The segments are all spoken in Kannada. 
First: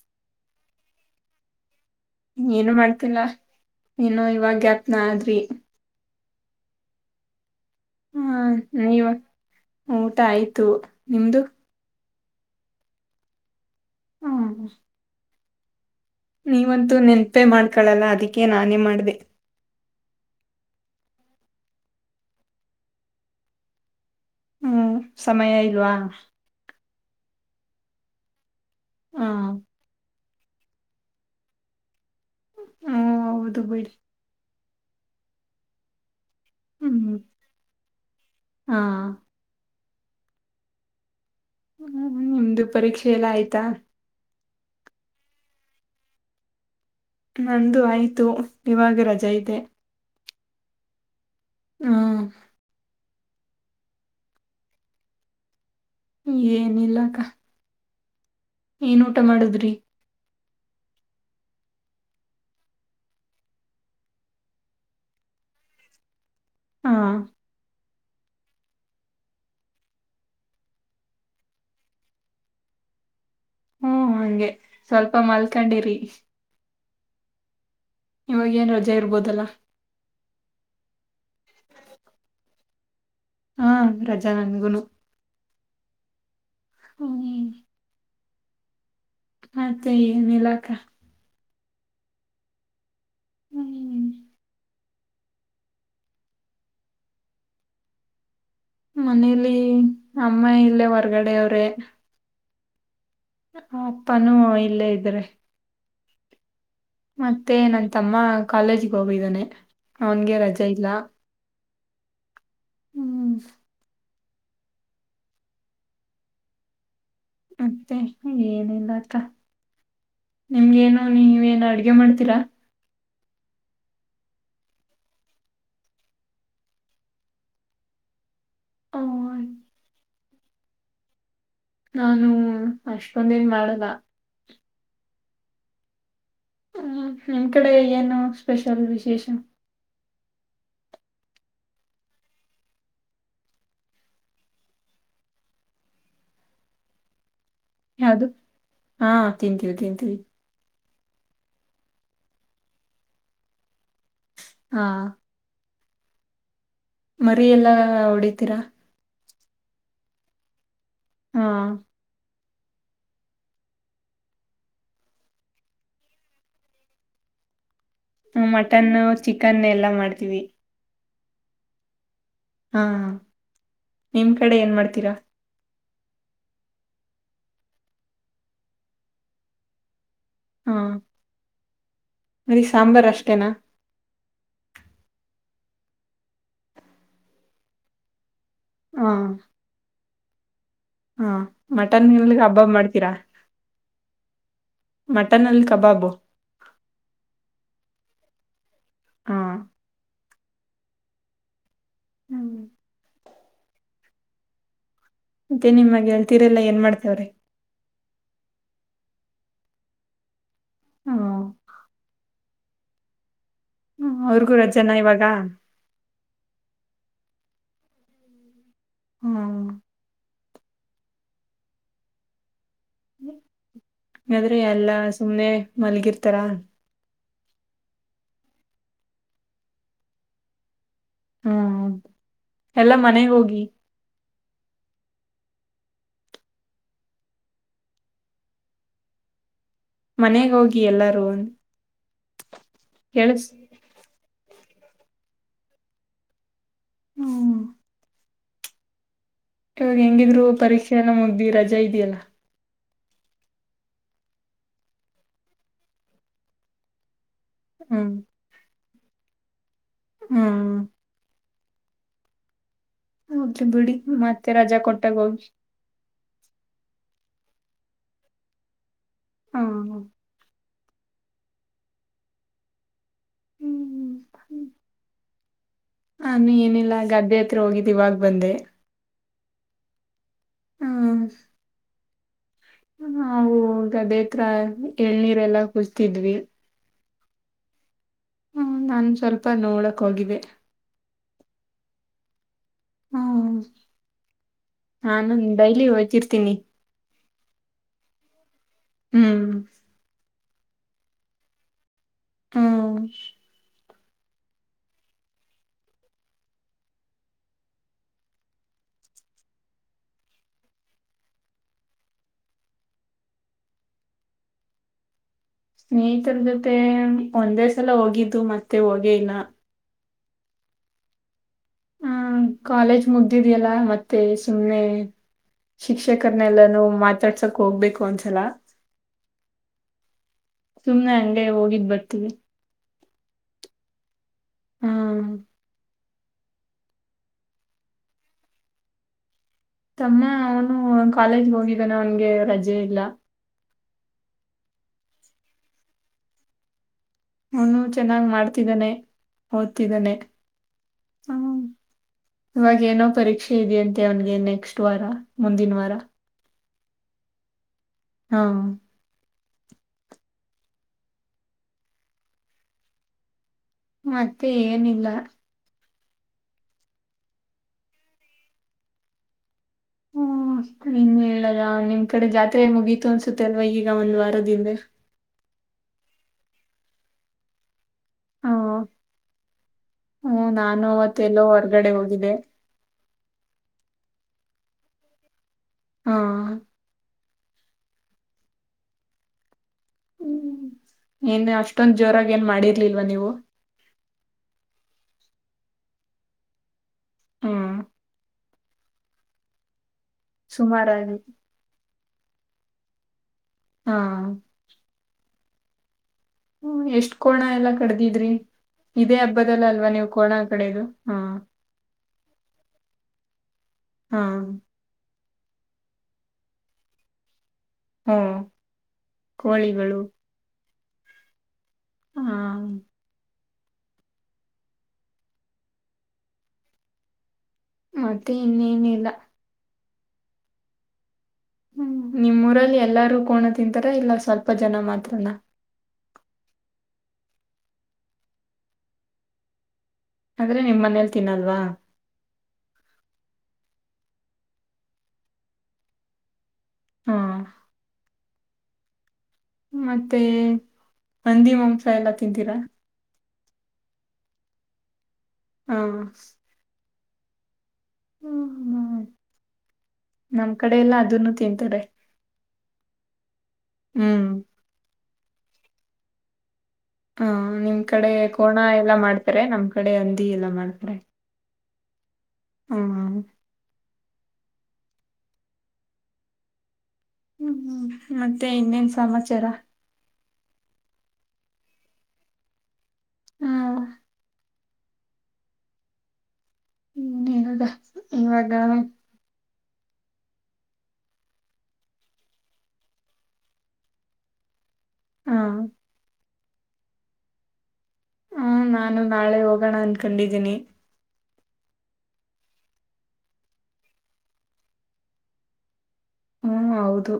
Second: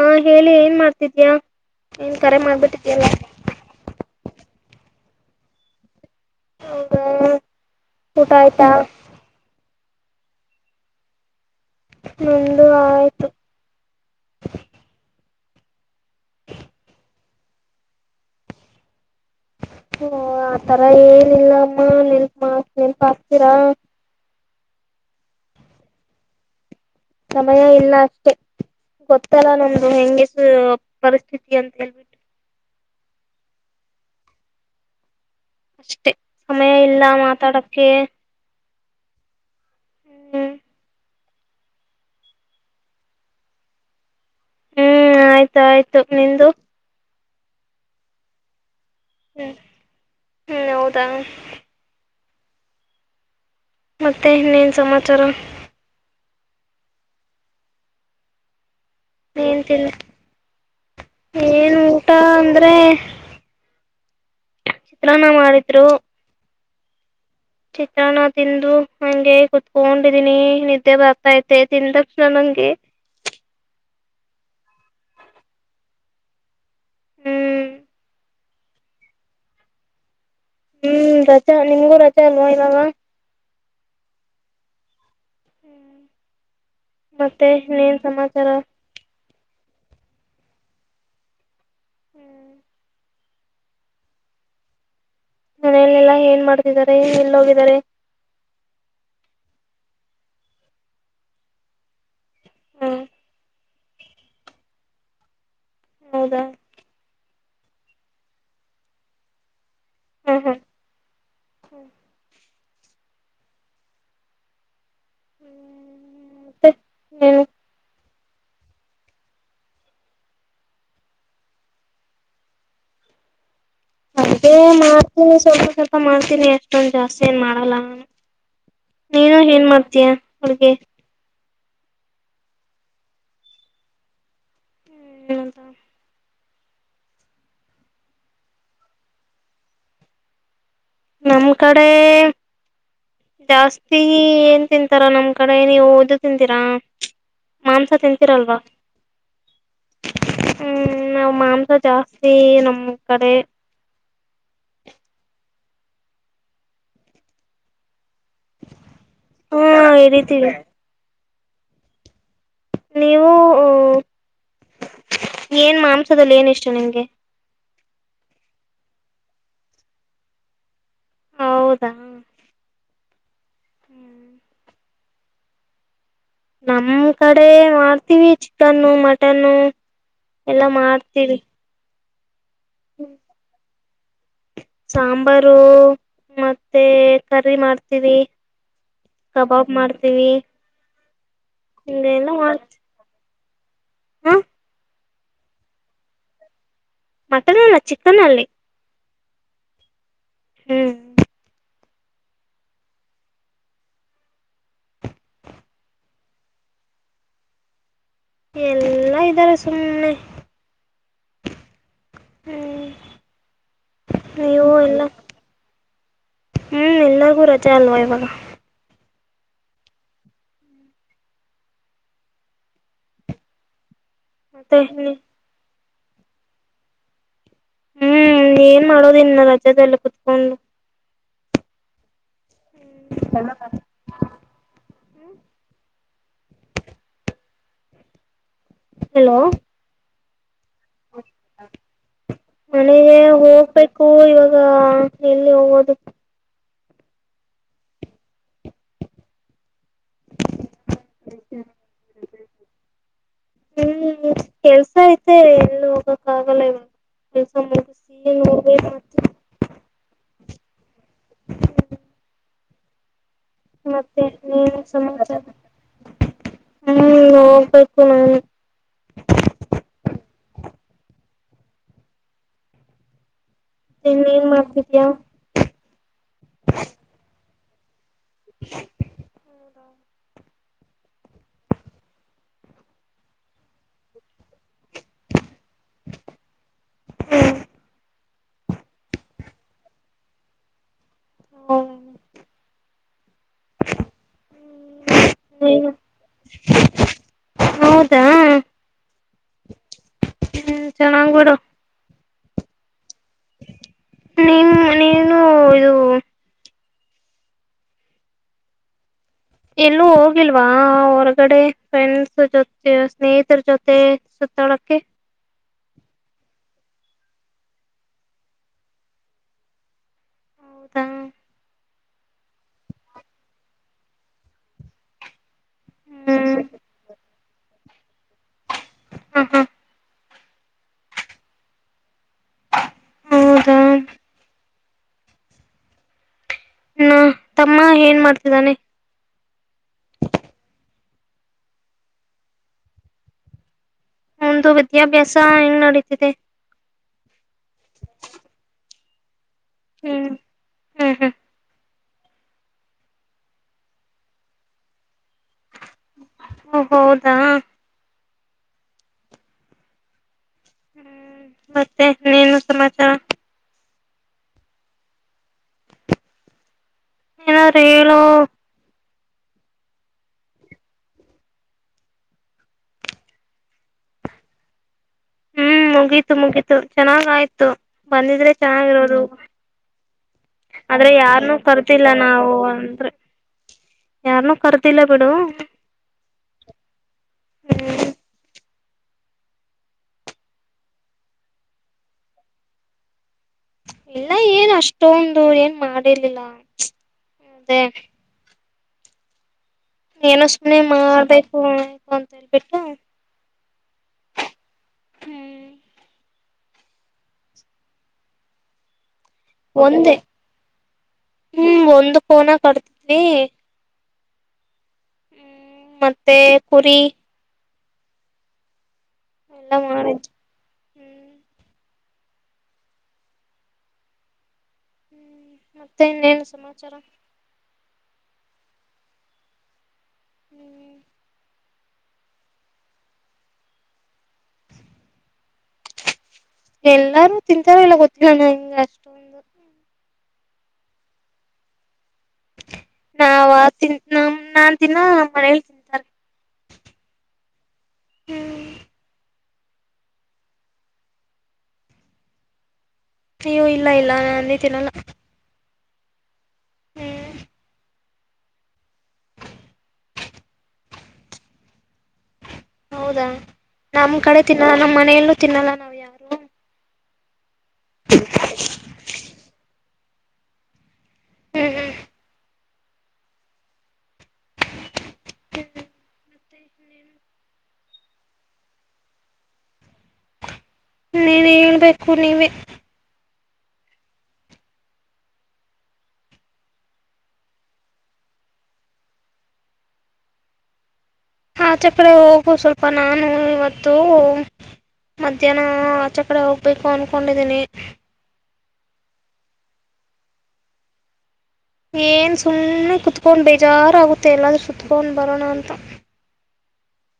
ಆ ಹೇಳಿ ಏನ್ ಮಾಡ್ತಿದ್ಯಾ ಏನ್ ಕರೆ ಏನು ಮಾಡ್ಬಿಟ್ಟಿದ್ಯಲ್ಲ ಮಾಡ್ತಿಲ್ಲಾ ನು ಯಾವಾಗ್ಯಾಪ್ನ ಆದ್ರಿ ಹ ಕಟಾಾಯಟಾ ನೀವ ಊಟ ಆಯ್ತು ನಿಮ್ದು ಮುಂದು ಆಯ್ತು ಹ್ಮ ನೀವಂತೂ ನೆನ್ಪೆ ಮಾಡ್ಕೊಳಲ್ಲ ಅದಕ್ಕೆೇ ನಾನೇ ಮಾಡ್ದ ಹಓ ಆತರ ಏನಿಲ್ಲ ಅಮ್ಮ ನೆನ್ಪ ಮಾ ನೆನ್ಪ ಹಾಕ್ತೀರಾ ಹ್ಮ್ ಸಮಯ ಇಲ್ವಾ ಸಮಯ ಇಲ್ಲ ಅಷ್ಟೆ ಹ ಗೊತ್ತಲ್ಲ ನಮ್ದು ಹೆಂಗೆ ಪರಿಸ್ಥಿತಿ ಅಂತ ಹೇಳ್ಬಿಟಿ ಹಓ ಹ ದುಬೈ ಅಷ್ಟ ಸಮಯ ಇಲ್ಲ ಹ್ಮ್ ಮಾತಾಡಕ್ಕೆ ಹಾ ಹ್ಮ್ ಹ್ಮ್ ನಿಮ್ದು ಪರೀಕ್ಷೆ ಎಲ್ಲ ಆಯ್ತಾ ಹ್ಮ್ ಆಯ್ತ ಆಯ್ತು ನಿಂದು ನಂದು ಆಯ್ತು ಇವಾಗ ರಜೆ ಹ್ಮ್ ಇದೆ ಹ್ಮ್ ಹೌದಾ. ಹ್ಮ ಮತ್ತೆ ಇನ್ನೇನು ಸಮಾಚಾರ ಏನಿಲ್ಲಕ್ಕ ಏನ್ ಊಟ ಏನ್ ಮಾಡುದ್ರಿ ತಿನ್ ಏನ್ ಊಟ ಅಂದ್ರೆ ಚಿತ್ರಾನ್ನ ಮಾಡಿದ್ರು ಹಾ [unintelligible] ಚಿತ್ರ ನ ತಿಂದು ಹಂಗೆ ಕುೂತ್ಕೊಂಡಿದೀನಿ ನಿದ್ದೆ ಬರ್ತ ೈತೆ ತಿಂದಪ್ ನನ್ ಹಂಗೆ ಹ್ಮ ಹಂಗೆ ಸ್ವಲ್ಪ ಮಲ್ಕೊಂಡಿರಿ ಹ್ಮ್ ಇವಾಗ ಏನ್ ರಜೆ ಇರ್ಬೋದಲ್ಲ ಹ್ಮ್ ರಚೆ ನಿಮ್ಗೂ ರಚೆ ಅಲ್ವೋ [unintelligible] ಹಾ ರಜಾ ನಂದಗುನು ಹ್ಮ್ [unintelligible] ಮತ್ತೆ ಇನ್ನೇನ್ ಸಮಾ ಸರ [unintelligible] ಮತ್ತೆ ಏನ್ ಇಲ್ಲಾ ಅಕ್ಕ ಹ್ಮ್ [unintelligible] ಹ್ಮ್ ನನಲ್ಲೆಲ್ಲಾ ಏನ್ ಮಾಡ್ತಿದ್ದಾರೆ ಎಲ್ಲೋಗಿದ್ದಾರಿ ಮನೇಲಿ ಅಮ್ಮ ಇಲ್ಲೇ ಹೊರ್ಗಡೆ ಅವ್ರೇ [unintelligible] ಹಾ ಅಪ್ಪಾನೂ ಇಲ್ಲೇ ಇದ್ರೆ ಹೌದಾ ಮತ್ತೆ ನನ್ ತಮ್ಮ ಕಾಲೇಜಿಗೆ ಹೋಗಿದ್ದಾನೆ ಅವನ್ಗೆ ರಜೆ ಇಲ್ಲ. ಹ್ಮ್ [unintelligible] ಹ್ಮ್ [unintelligible] ಹ್ಮ್ [unintelligible] ಮತ್ತೆ. ಏನಿಲ್ಲ ಆತಾ [unintelligible] ನಿಮ್ಗೇನು ನೀವೇಏನು ಅಡ್ಗೆ ಮಾಡ್ತೀರಾ ಅದೇ ಮಾಡ್ತೀನಿ ಸ್ವಲ್ಪ ಸ್ವಲ್ಪ ಮಾಡ್ತೀನಿ ಎಷ್ಟೊಂದ ಜಾಸ್ತಿ ಏನ್ ಮಾಡಲ್ಲ ಆ, ನೀನು ಏನ್ ಮಾಡ್ತೀಯಾ ಹಗೆ ನಾನು ಅಷ್ಟೊಂದನ್ ಮಾಡಲ್ಲ ಹ್ಮಲ್ಲಂತ ಹ್ಮ್ ನಿಮ್ ಕಡೆ ಏನು ಸ್ಪೆಷಲ್ ವಿಶೇಷ ನಮ್ ಕಡೆ ಜಾಸ್ತಿ ಏನ್ ತಿಂತಾರ ನಮ್ ಕಡೆ ನೀವು ಓದದು ತಿಂತೀರಾ [unintelligible] ಯಾವದು ತಿಂತೀರಲ್ವಾ ಹಾ ತಿಂತೀವಿ ತಿಂತೀವಿ ನಾ್ ಮಾಂಸ ಜಾಸ್ತಿ ನಮ್ ಕಡೆ [unintelligible] ಹಾ [unintelligible] ಮರಿ ಎಲ್ಲಾ ಹೊಡಿತೀರಾ ಹ್ಮ ಹಿರಿತಿವಿ ಹಾ ನೀವು ಏನ್ ಮಾಂಸದಲ್ಲಿ ಏನ ಇಷ್ಟು ನಿಂಗೆ ಮಟನ್ನು ಚಿಕನ್ ಎಲ್ಲಾ ಮಾಡ್ತೀವಿ ಹೌದಾ ಹಾ ನಿಮ್ ಕಡೆ ಏನ್ ಮಾಡ್ತೀರಾ ನಮ್ ಕಡೆ ಮಾಡ್ತೀವಿ ಚಿಕನ್ನು ಮಟನ್ನು ಎಲ್ಲ ಮಾಡ್ತೀವಿ ಅರಿ ಸಾಂಬಾರ್ ಅಷ್ಟೇನಾ ಸಾಂಬಾರು ಮತ್ತೆ ಕರಿರ ಮಾಡ್ತೀವಿ ಹಾ ಕಬಾಬ್ ಮಾಡ್ತ ತಿವಿ ಹಾ ಮಟನ್ ಹಿಂಗೆಲ್ಲ ಹಗ್ ಹಬ್ಬ ಹಬ್ ಮಾಡ್ತೀರಾ ಹ ಮಟನ್ ಅಲ್ಲಿ ಕಬಾಬು ಮಟನ್ ಅಲ್ಲ ಚಿಕನ್ಲ್ಲಿ ಹಾ ಹ್ಮ್ ಹ್ಮ್ ಮತ್ತೆ ನಿಮ್ಮ ಗೆಳತಿರೆಲ್ಲ ಏನ್ ಮಾಡ್ತೇವ್ರಿ ಎಲ್ಲಾ ಇದ್ದಾರೆ ಸುಮ್ಮ್ನೆ ಹ್ಮ ಹ್ಮ್ ಹ್ಮ ಅವ್ರಿಗೂ ರಜೆನ ಇವಾಗ ಹ್ಮ್ ಎಲ್ಲರಿಗೂ ರಜೆ ಅಲ್ವಾ ಇವಾಗ ಹ್ಮ್ ಹ್ಮ್ ಅ್ರೆ ಮತ್ತೆ ಎಲ್ಲಾ ಹ್ಞೂ ಸುಮ್ಮ್ನೆ ಮಲ್ಗಿರ್ತರಾ ಹ್ಮ್ ಏನ್ ಮಾಡೋದ ಇನ್ನ ರಜಾದೆಲ್ಲ ಕುೂತ್ಕೊಂಡು ಹ್ಮ ಎಲ್ಲ ಮನೆ ಹೋಗಿ ಹ್ಮ್ ಹಲೋ ಮನೆಗೆ ಹೋಗಿ ಎಲ್ಲಾರು ಮನಗೆ ಕೇಳಸ್ ಹೋಗ್ಬೇಕು ಇವಾಗ ಎಲ್ಲಿ ಹೋಗೋದು ಹ್ಮ ಇವಾಗ ಹೆಂಗಿದ್ರು ಪರೀಕ್ಷೆ ಎಲ್ಲ ಮುಗ್ದಿ ರಜಾ ಇದೆಯಲ್ಲಾ ಹ್ಮ್ ಕೆಲ್ಸ ಐತೆ ಎಲ್ಲಿ ಹೋಗಕ್ ಆಗಲ್ಲ ಇವ ಸಮಯ ಹ್ಮ್ ಸಿಗ ಹ್ಮ್ [inaudible] ಹೋಗ್ಲಿ ಬಿಡಿ ಮತ್ತೆ ರಜಾ ನೀನು ಕೊಟ್ಟಾಗ ಸಮಾಚಾರ ಹೋಗಿ ಹ್ಮ ಹ್ಮ ನಬೇಕಕು ನಾನು ಹಾ [inaudible] ಹ್ಮ್ [inaudible] ಇನ್ ಏನ್ ಮಾಡ್ತಿದೀಯ ಹಾನು ಏನಿಲ್ಲಾ ಗದ್ದೆ ಹೋಗಿದ್ದಿವವಾಗ ಬಂದೆ ಹೌದ [inaudible] ಹ ನಾವು ಗದೇತ್ರ ಎಳ್ನೀರೆಲ್ಲಾ ಕುಸತಿದ್ವಿ ಹ್ಮ್ ಹ್ಮ ನಾನು ಸ್ವಲ್ಪ ನೋಡಕ್ ಹೋಗಿದ್ದೆ ಹ್ಮ ಹ್ಮ ನಾನನ್ ಡೈಲಿ ಹೋಗೋಗಿರ್ತೀನಿ ಹೌದಾ ಹ್ಮ್ [inaudible] ಹ್ಮ ಚಣಂಗೂಡ ಹ್ಮ ನಿಮ ನೀನು ಇದು ಎಲ್ಲೂ ಹೋಗಿಲ್ವಾ ಹೊರಗಡೆ ಫ್ರೆಂಡ್ಸ್ ಜೊತೆ ಸ್ನೇಹಿತರ ಜೊತೆ ಸುತ್ತಾಡಕ್ಕೆ ಸ್ನೇಹಿತರ ಜೊತೆ ಒಂದೇ ಸಲ ಹೋಗಿದ್ದು ಮತ್ತೆ ಹೋಗೇ ಇಲ್ಲ ಹೌದಾ ಹ ಕಾಲೇಜ್ ಮುಗ್ದಿದಿಯಲ್ಲ ಮತ್ತೆ ಸುಮ್ನೆ ಹ್ಮ್ ಶಿಕ್ಷಕರನೆಲ್ಲಾನ ಮಾತಾ [inaudible] ಹೋಗ್ಬೇಕು ಒಂದ್ಸಲ ಹ್ಮ ಹ್ಮ ಸುಮ್ನೆ ಅಂಗೆ ಹೋಗಿದ್ ಬರ್ತೀವಿ ಹೌದಾ ಹ್ಮ ಹ ತಮ್ಮ ಏನ್ ಮಾಡ್ತಿದ್ದಾನೆ ತಮ್ಮ ಅವನು ಕಾಲೇಜ್ ಹೋಗಿದ್ದಾನೆ ಅವನ್ಗೆ ರಜೆ ಇಲ್ಲ ಒಂದು ವಿದ್ಯಾಭ್ಯಾಸ ಹೆಂಗ ನಡೀತಿದೆ ಹನು ಚೆನ್ನಾಗ್ ಮಾಡ್ತಿದ್ದಾನೆ ಓದ್ತಿದ್ದಾನೆ ಹ್ಮ್ ಹ್ಮ್ ಹ್ಮ್ ಹ್ಮ ಇವಾಗ ಏನೋ ಪರೀಕ್ಷೆ ಇದೆಯಂತೆ ಅವನ್ಗೆ ನೆಕ್ಸ್ಟ್ ವಾರ ಮುಂದಿನ ವಾರ ಓ ಹೌದಾ ಹಾ ಮತ್ತೆ ನೀನು ಸಮಾಚಾರ? [unintelligible] ಮತ್ತೆ ಏನಿಲ್ಲ? ಏನಾದ್ರ ಹೇಳು? [unintelligible] ಹೂ ಇನ್ ಹೇಳದ ನಿಮ್ ಕಡೆ ಜಾತ್ರೆ ಮುಗೀತು ಅನ್ಸುತ್ತೆ ಅಲ್ವ ಈಗ ಒಂದ್ ವಾರದ ಹಿಂದೆ ಹೂ ಮುಗೀತು ಮುಗೀತು ಚೆನ್ನಾಗ ಆಯ್ತು ಬಂದಿದ್ರೆ ಹ ಚೆನ್ನಾಗಿರೋದು ಹ್ಮ ನಾನು ಆದ್ರೆ ಅವತ್ತೆಲ್ಲೋ ಯಾರನ್ನು ಹೊರ್ಗಡೆ ಕರ್ದಿಲ್ಲ ಹೋಗಿದ್ದೆ ನಾವು ಒಬ್ಬರೇ ಯಾರನೂ ಕರ್ದಿಲ್ಲ ಬಿಡು. [unintelligible] ಹಾ [unintelligible] ಹ್ಮ್ [inaudible] ಹ್ಮ ಇನ್ ಅಷ್ಟೊಂದ ಜೋರಾಗಿ ಏನ್ ಮಾಡಿರ್ಲಿಲ್ವಾ ನೀವು ಇಲ್ಲ ಏನ್ ಅಷ್ಟೊಂದು ಏನ್ ಮಾಡಿರ್ಲಿಲ್ಲ ಹ್ಮ್ ಅದೇ ಏನೋ ಸುಮ್ನೆ ಸುಮಾರಾಗಿ ಮಾಡ್ಬೇಕು ಅಂತ್ ಬಿಟ್ಟಾ? [unintelligible] ಹಾ ಹೂ ಎಷ್ಟ್ ಕೋಣ ಎಲ್ಲಾ ಕಡ್ದಿದ್ರಿ ಇದೇ ಅಬ್ ಒಂದೇ ಹೂ ಒಂದ್ ಕೋಣ ಕಾಡದ್ವಿ [unintelligible] ಹಾ ಹೂ ಮತ್ತೆ ಪೂರಿ ಹ ಕೋಳಿಗಳು, ಹೂ ಹಾ ಹ್ಮ್ ಮತ್ತೆ ಇನ್ನೇನ ಸಮಾಚಾರ? ಮತ್ತೆ ಇನ್ನೇನ ಇಲ್ಲ ಹೂ ಹೂ ನಿಮ್ಮ ಊರಲ್ಲಿ ಎಲ್ಲಾರೂ ಕೋಣ ತಿಂತಾರ ಇಲ್ಲ ಸ್ವಲ್ಪ ಜನ ಮಾತ್ರ ನಾ ಎಲ್ಲಾರು ತಿಂತಾರ ಇಲ್ಲ ಗೊತ್ತಿಲ್ಲ ನಂಗೆ ಅಷ್ಟೊಂದು ಆದ್ರೆ ನಿಮ್ ಮನೇಲ್ ತಿನ್ನಲ್ವಾ? ನಾವ ತಿನ್ ನಮ್ಮ ನಾನ್ ತಿನ್ನಲ್ಲ ನಮ್ಮ ಮನೇಲಿ ತಿಂತಾರೆ.. [unintelligible] ಹೂ ಹ್ಮ್ ಮತ್ತೆ ಬಂದಿ ಮಾಂಸ ಎಲ್ಲಾ ತಿಂತೀರಾ? ಚಿ ಯ್ಯೋ ಇಲ್ಲ ಇಲ್ಲ ನಾ ಹಂದಿತೀನಲ್ಲ ಹಾ [unintelligible] ಹ್ಮ್ ನಮ್ ಕಡೆ ಎಲ್ಲ ಅದನ್ನು ತಿಂತಾರೆ ಹೌದಾ ಹೂ ತಿನ್ನಲ್ಲಾ ನಾವು ಯಾರು? [unintelligible] ಹಾ ನಿಮ್ ಕಡೆ ಕೋಣ ಎಲ್ಲಾ ಮಾಡ್ತಾರೆ ನಮ್ ಕ ಕಡೆ ಹಂದಿ ಎಲ್ಲ ಮಾಡುತ್ತಾರೆ. ಹ್ಮ್ ಹೌದಾ [unintelligible] ಹೂ ಮತ್ತೆ ಹೇಳಿ [inaudible] ಹೂ ಹೂ ಮತ್ತೆ ಇನ್ನೇನ್ ಸಮಾಚಾರ? [unintelligible] ನೀವೇ ಹೇಳ್ಬೇಕು ನೀವೇ [unintelligible] ಹ ಹ್ಮ ಏನಾದ ಇವಾಗ ಆಚೆ ಕಡೆ ಹೋಗು ಸ್ವಲ್ಪ ನಾನು ಇವತ್ತು ಹ ಮಧ್ಯಾಹ್ನ ಆಚೆ ಕಡೆ ಬರ್ಬೇಕು ಅನ್ಕೊಂಡಿದ್ದೀನಿ ಹ್ಮ ನಾನು ನಾಳೆ ಹೋಗೋಣ ಅನ್ಕೊಂಡಿದ್ದೀನಿ ಏನ್ ಸುಮ್ಮ್ನೆ ಕುತ್ಕೊಂಡ್ ಬೇಜಾರ ಆಗುತ್ತೆ ಎಲ್ಲಾದ್ರೂ ಸುತ್ಕೊಂಡ್ ಬರೋಣ ಅಂತ ಹ್ಮ ಹೌದು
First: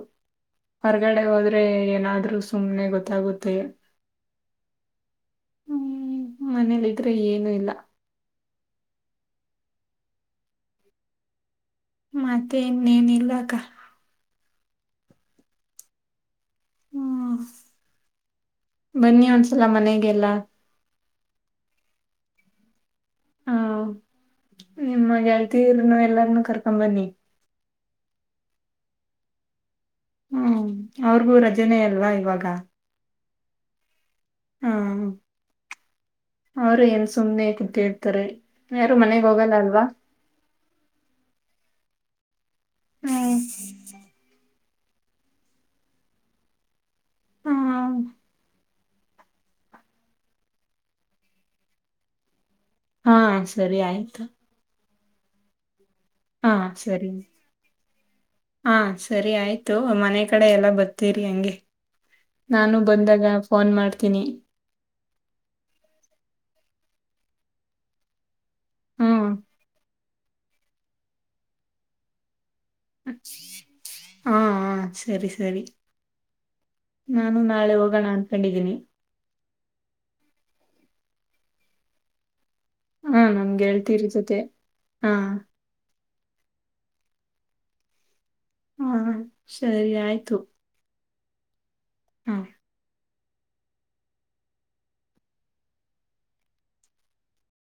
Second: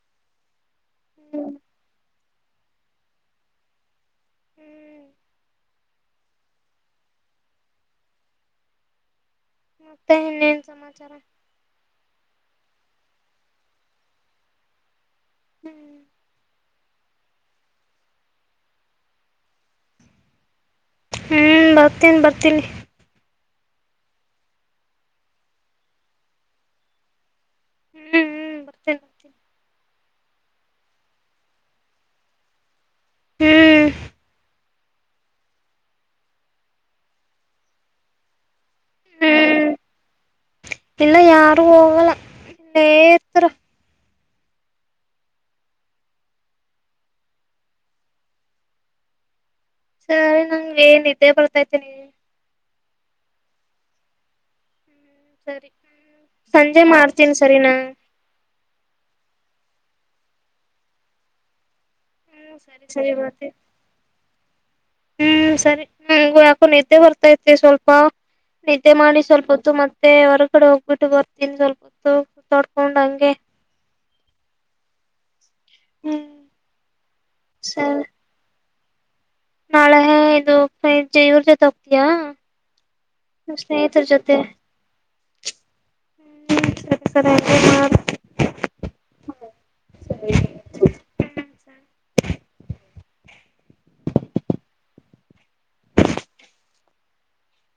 ಹೊರಗಡೆ ಹೋದ್ರೆ ಏನಾದ್ರು ಸುಮ್ನೆ ಗೊತ್ತಾಗುತ್ತೆ ಹೂ ಮನೇಲಿ ಇದ್ರು ಏನು ಇಲ್ಲ? [unintelligible] ಮತ್ತೆ ಇನ್ನೇನ್ ಸಮಾಚಾರ ಮತೆನ್ನೇನ ಇಲ್ಲಕ್ಕ ಹ್ಮ್ ಹ್ಮ ಬನ್ನಿ ಒಂದಸಲ ಮನೆಗೆಲ್ಲ ಹ್ಮ್ ಬರ್ತೀನಿ ಬರ್ತೀನಿ ಹಾ ನಿಮ್ಮ ಗೆಳ್ತಿರ್ನ್ನುಎಲ್ಲಾರ್ನು ಕರ್ಕೊಂಡ್ ಬನ್ನಿ ಹ್ಮ್ ಹ್ಮ್ ಬರ್ತೇನೆ ಬರ್ತೇನಿ ಹ್ಮ ಅವ್ರಿಗೂ ರಜನೆ ಅಲ್ವಾ ಇವಾಗ ಹ್ಮ್ ಹಾ ಅವರು ಏನ್ ಸುಮ್ನೆ ಕೂತಿರ್ತಾರೆ ಯಾರು ಮನೆಗ್ ಹೋಗಲ್ಲ ಹ್ಮ್ ಅಲ್ವಾ ರು ಹೋಗಲ್ಲ ಇಲ್ಲೆ ಹ್ಮ್ ಇರ್ತಾರ ಹ್ಮ ಸರಿ ನಂಗೆ ನಿದ್ದೇ ಬರ್ತಾ ಐತೆ ಹಾ ಸರಿ ಆಯ್ತು ಹ್ಮ ಸರಿ ಹ್ಮ್ ಹಾ ಸಂಜೆ ಸರಿ ಮಾಡ್ತೇನಿ ಸರಿ ನಾ ಹಾ ಸರಿ ಆಯ್ತು ಮನೆ ಕಡೆ ಎಲ್ಲ ಬರ್ತೀರಿ ಹಂಗೆ ಹ್ಮ್ ನಾನು ಸರಿ ಸರಿ ಬಂದಾಗ ಬರ್ತೀನಿ ಫೋನ್ ಮಾಡ್ತೀನಿ ಹ್ಮ್ ಸರಿ ನಂಗು ಯಾಕೋ ನಿದ್ದೆ ಬರ್ತೈತ್ರಿ ಸ್ವಲ್ಪ ನಿದ್ದೆ ಮಾಡಿ ಹ್ಮ್ ಸ್ವಲ್ಪ ಹೊತ್ತು ಮ ಮತ್ತೆ ಹೊರಗಡೆ ಹೋಗ್ಬಿಟ್ಟು ಬರ್ತೀನಿ ಸ್ವಲ್ಪ ರೌಂಡ್ ಹಂಗೆ ಹಾ ಹ ಸರಿ ಸರಿ ಹ್ಮ್ ನಾನು ನಾಳೆ ಸರಿ ಹೋಗೋಣ ಅನ್ಕೊಂಡಿದ್ದೀನಿ ನಾಳೆ ಇದು ಜೈೂ [unintelligible] ಇವರ್ ಜೊತೆ ಹೋಗ್ತಯಾ ಹಾ ನಮ್ ಗೆಳ್ತಿ ರ್ ಜೊತೆ ಹಾ ಹಸತ ಹಾ ಸರಿ ಆಯ್ತು ಹ್ಮ್ ಸರಿ. ಹಾ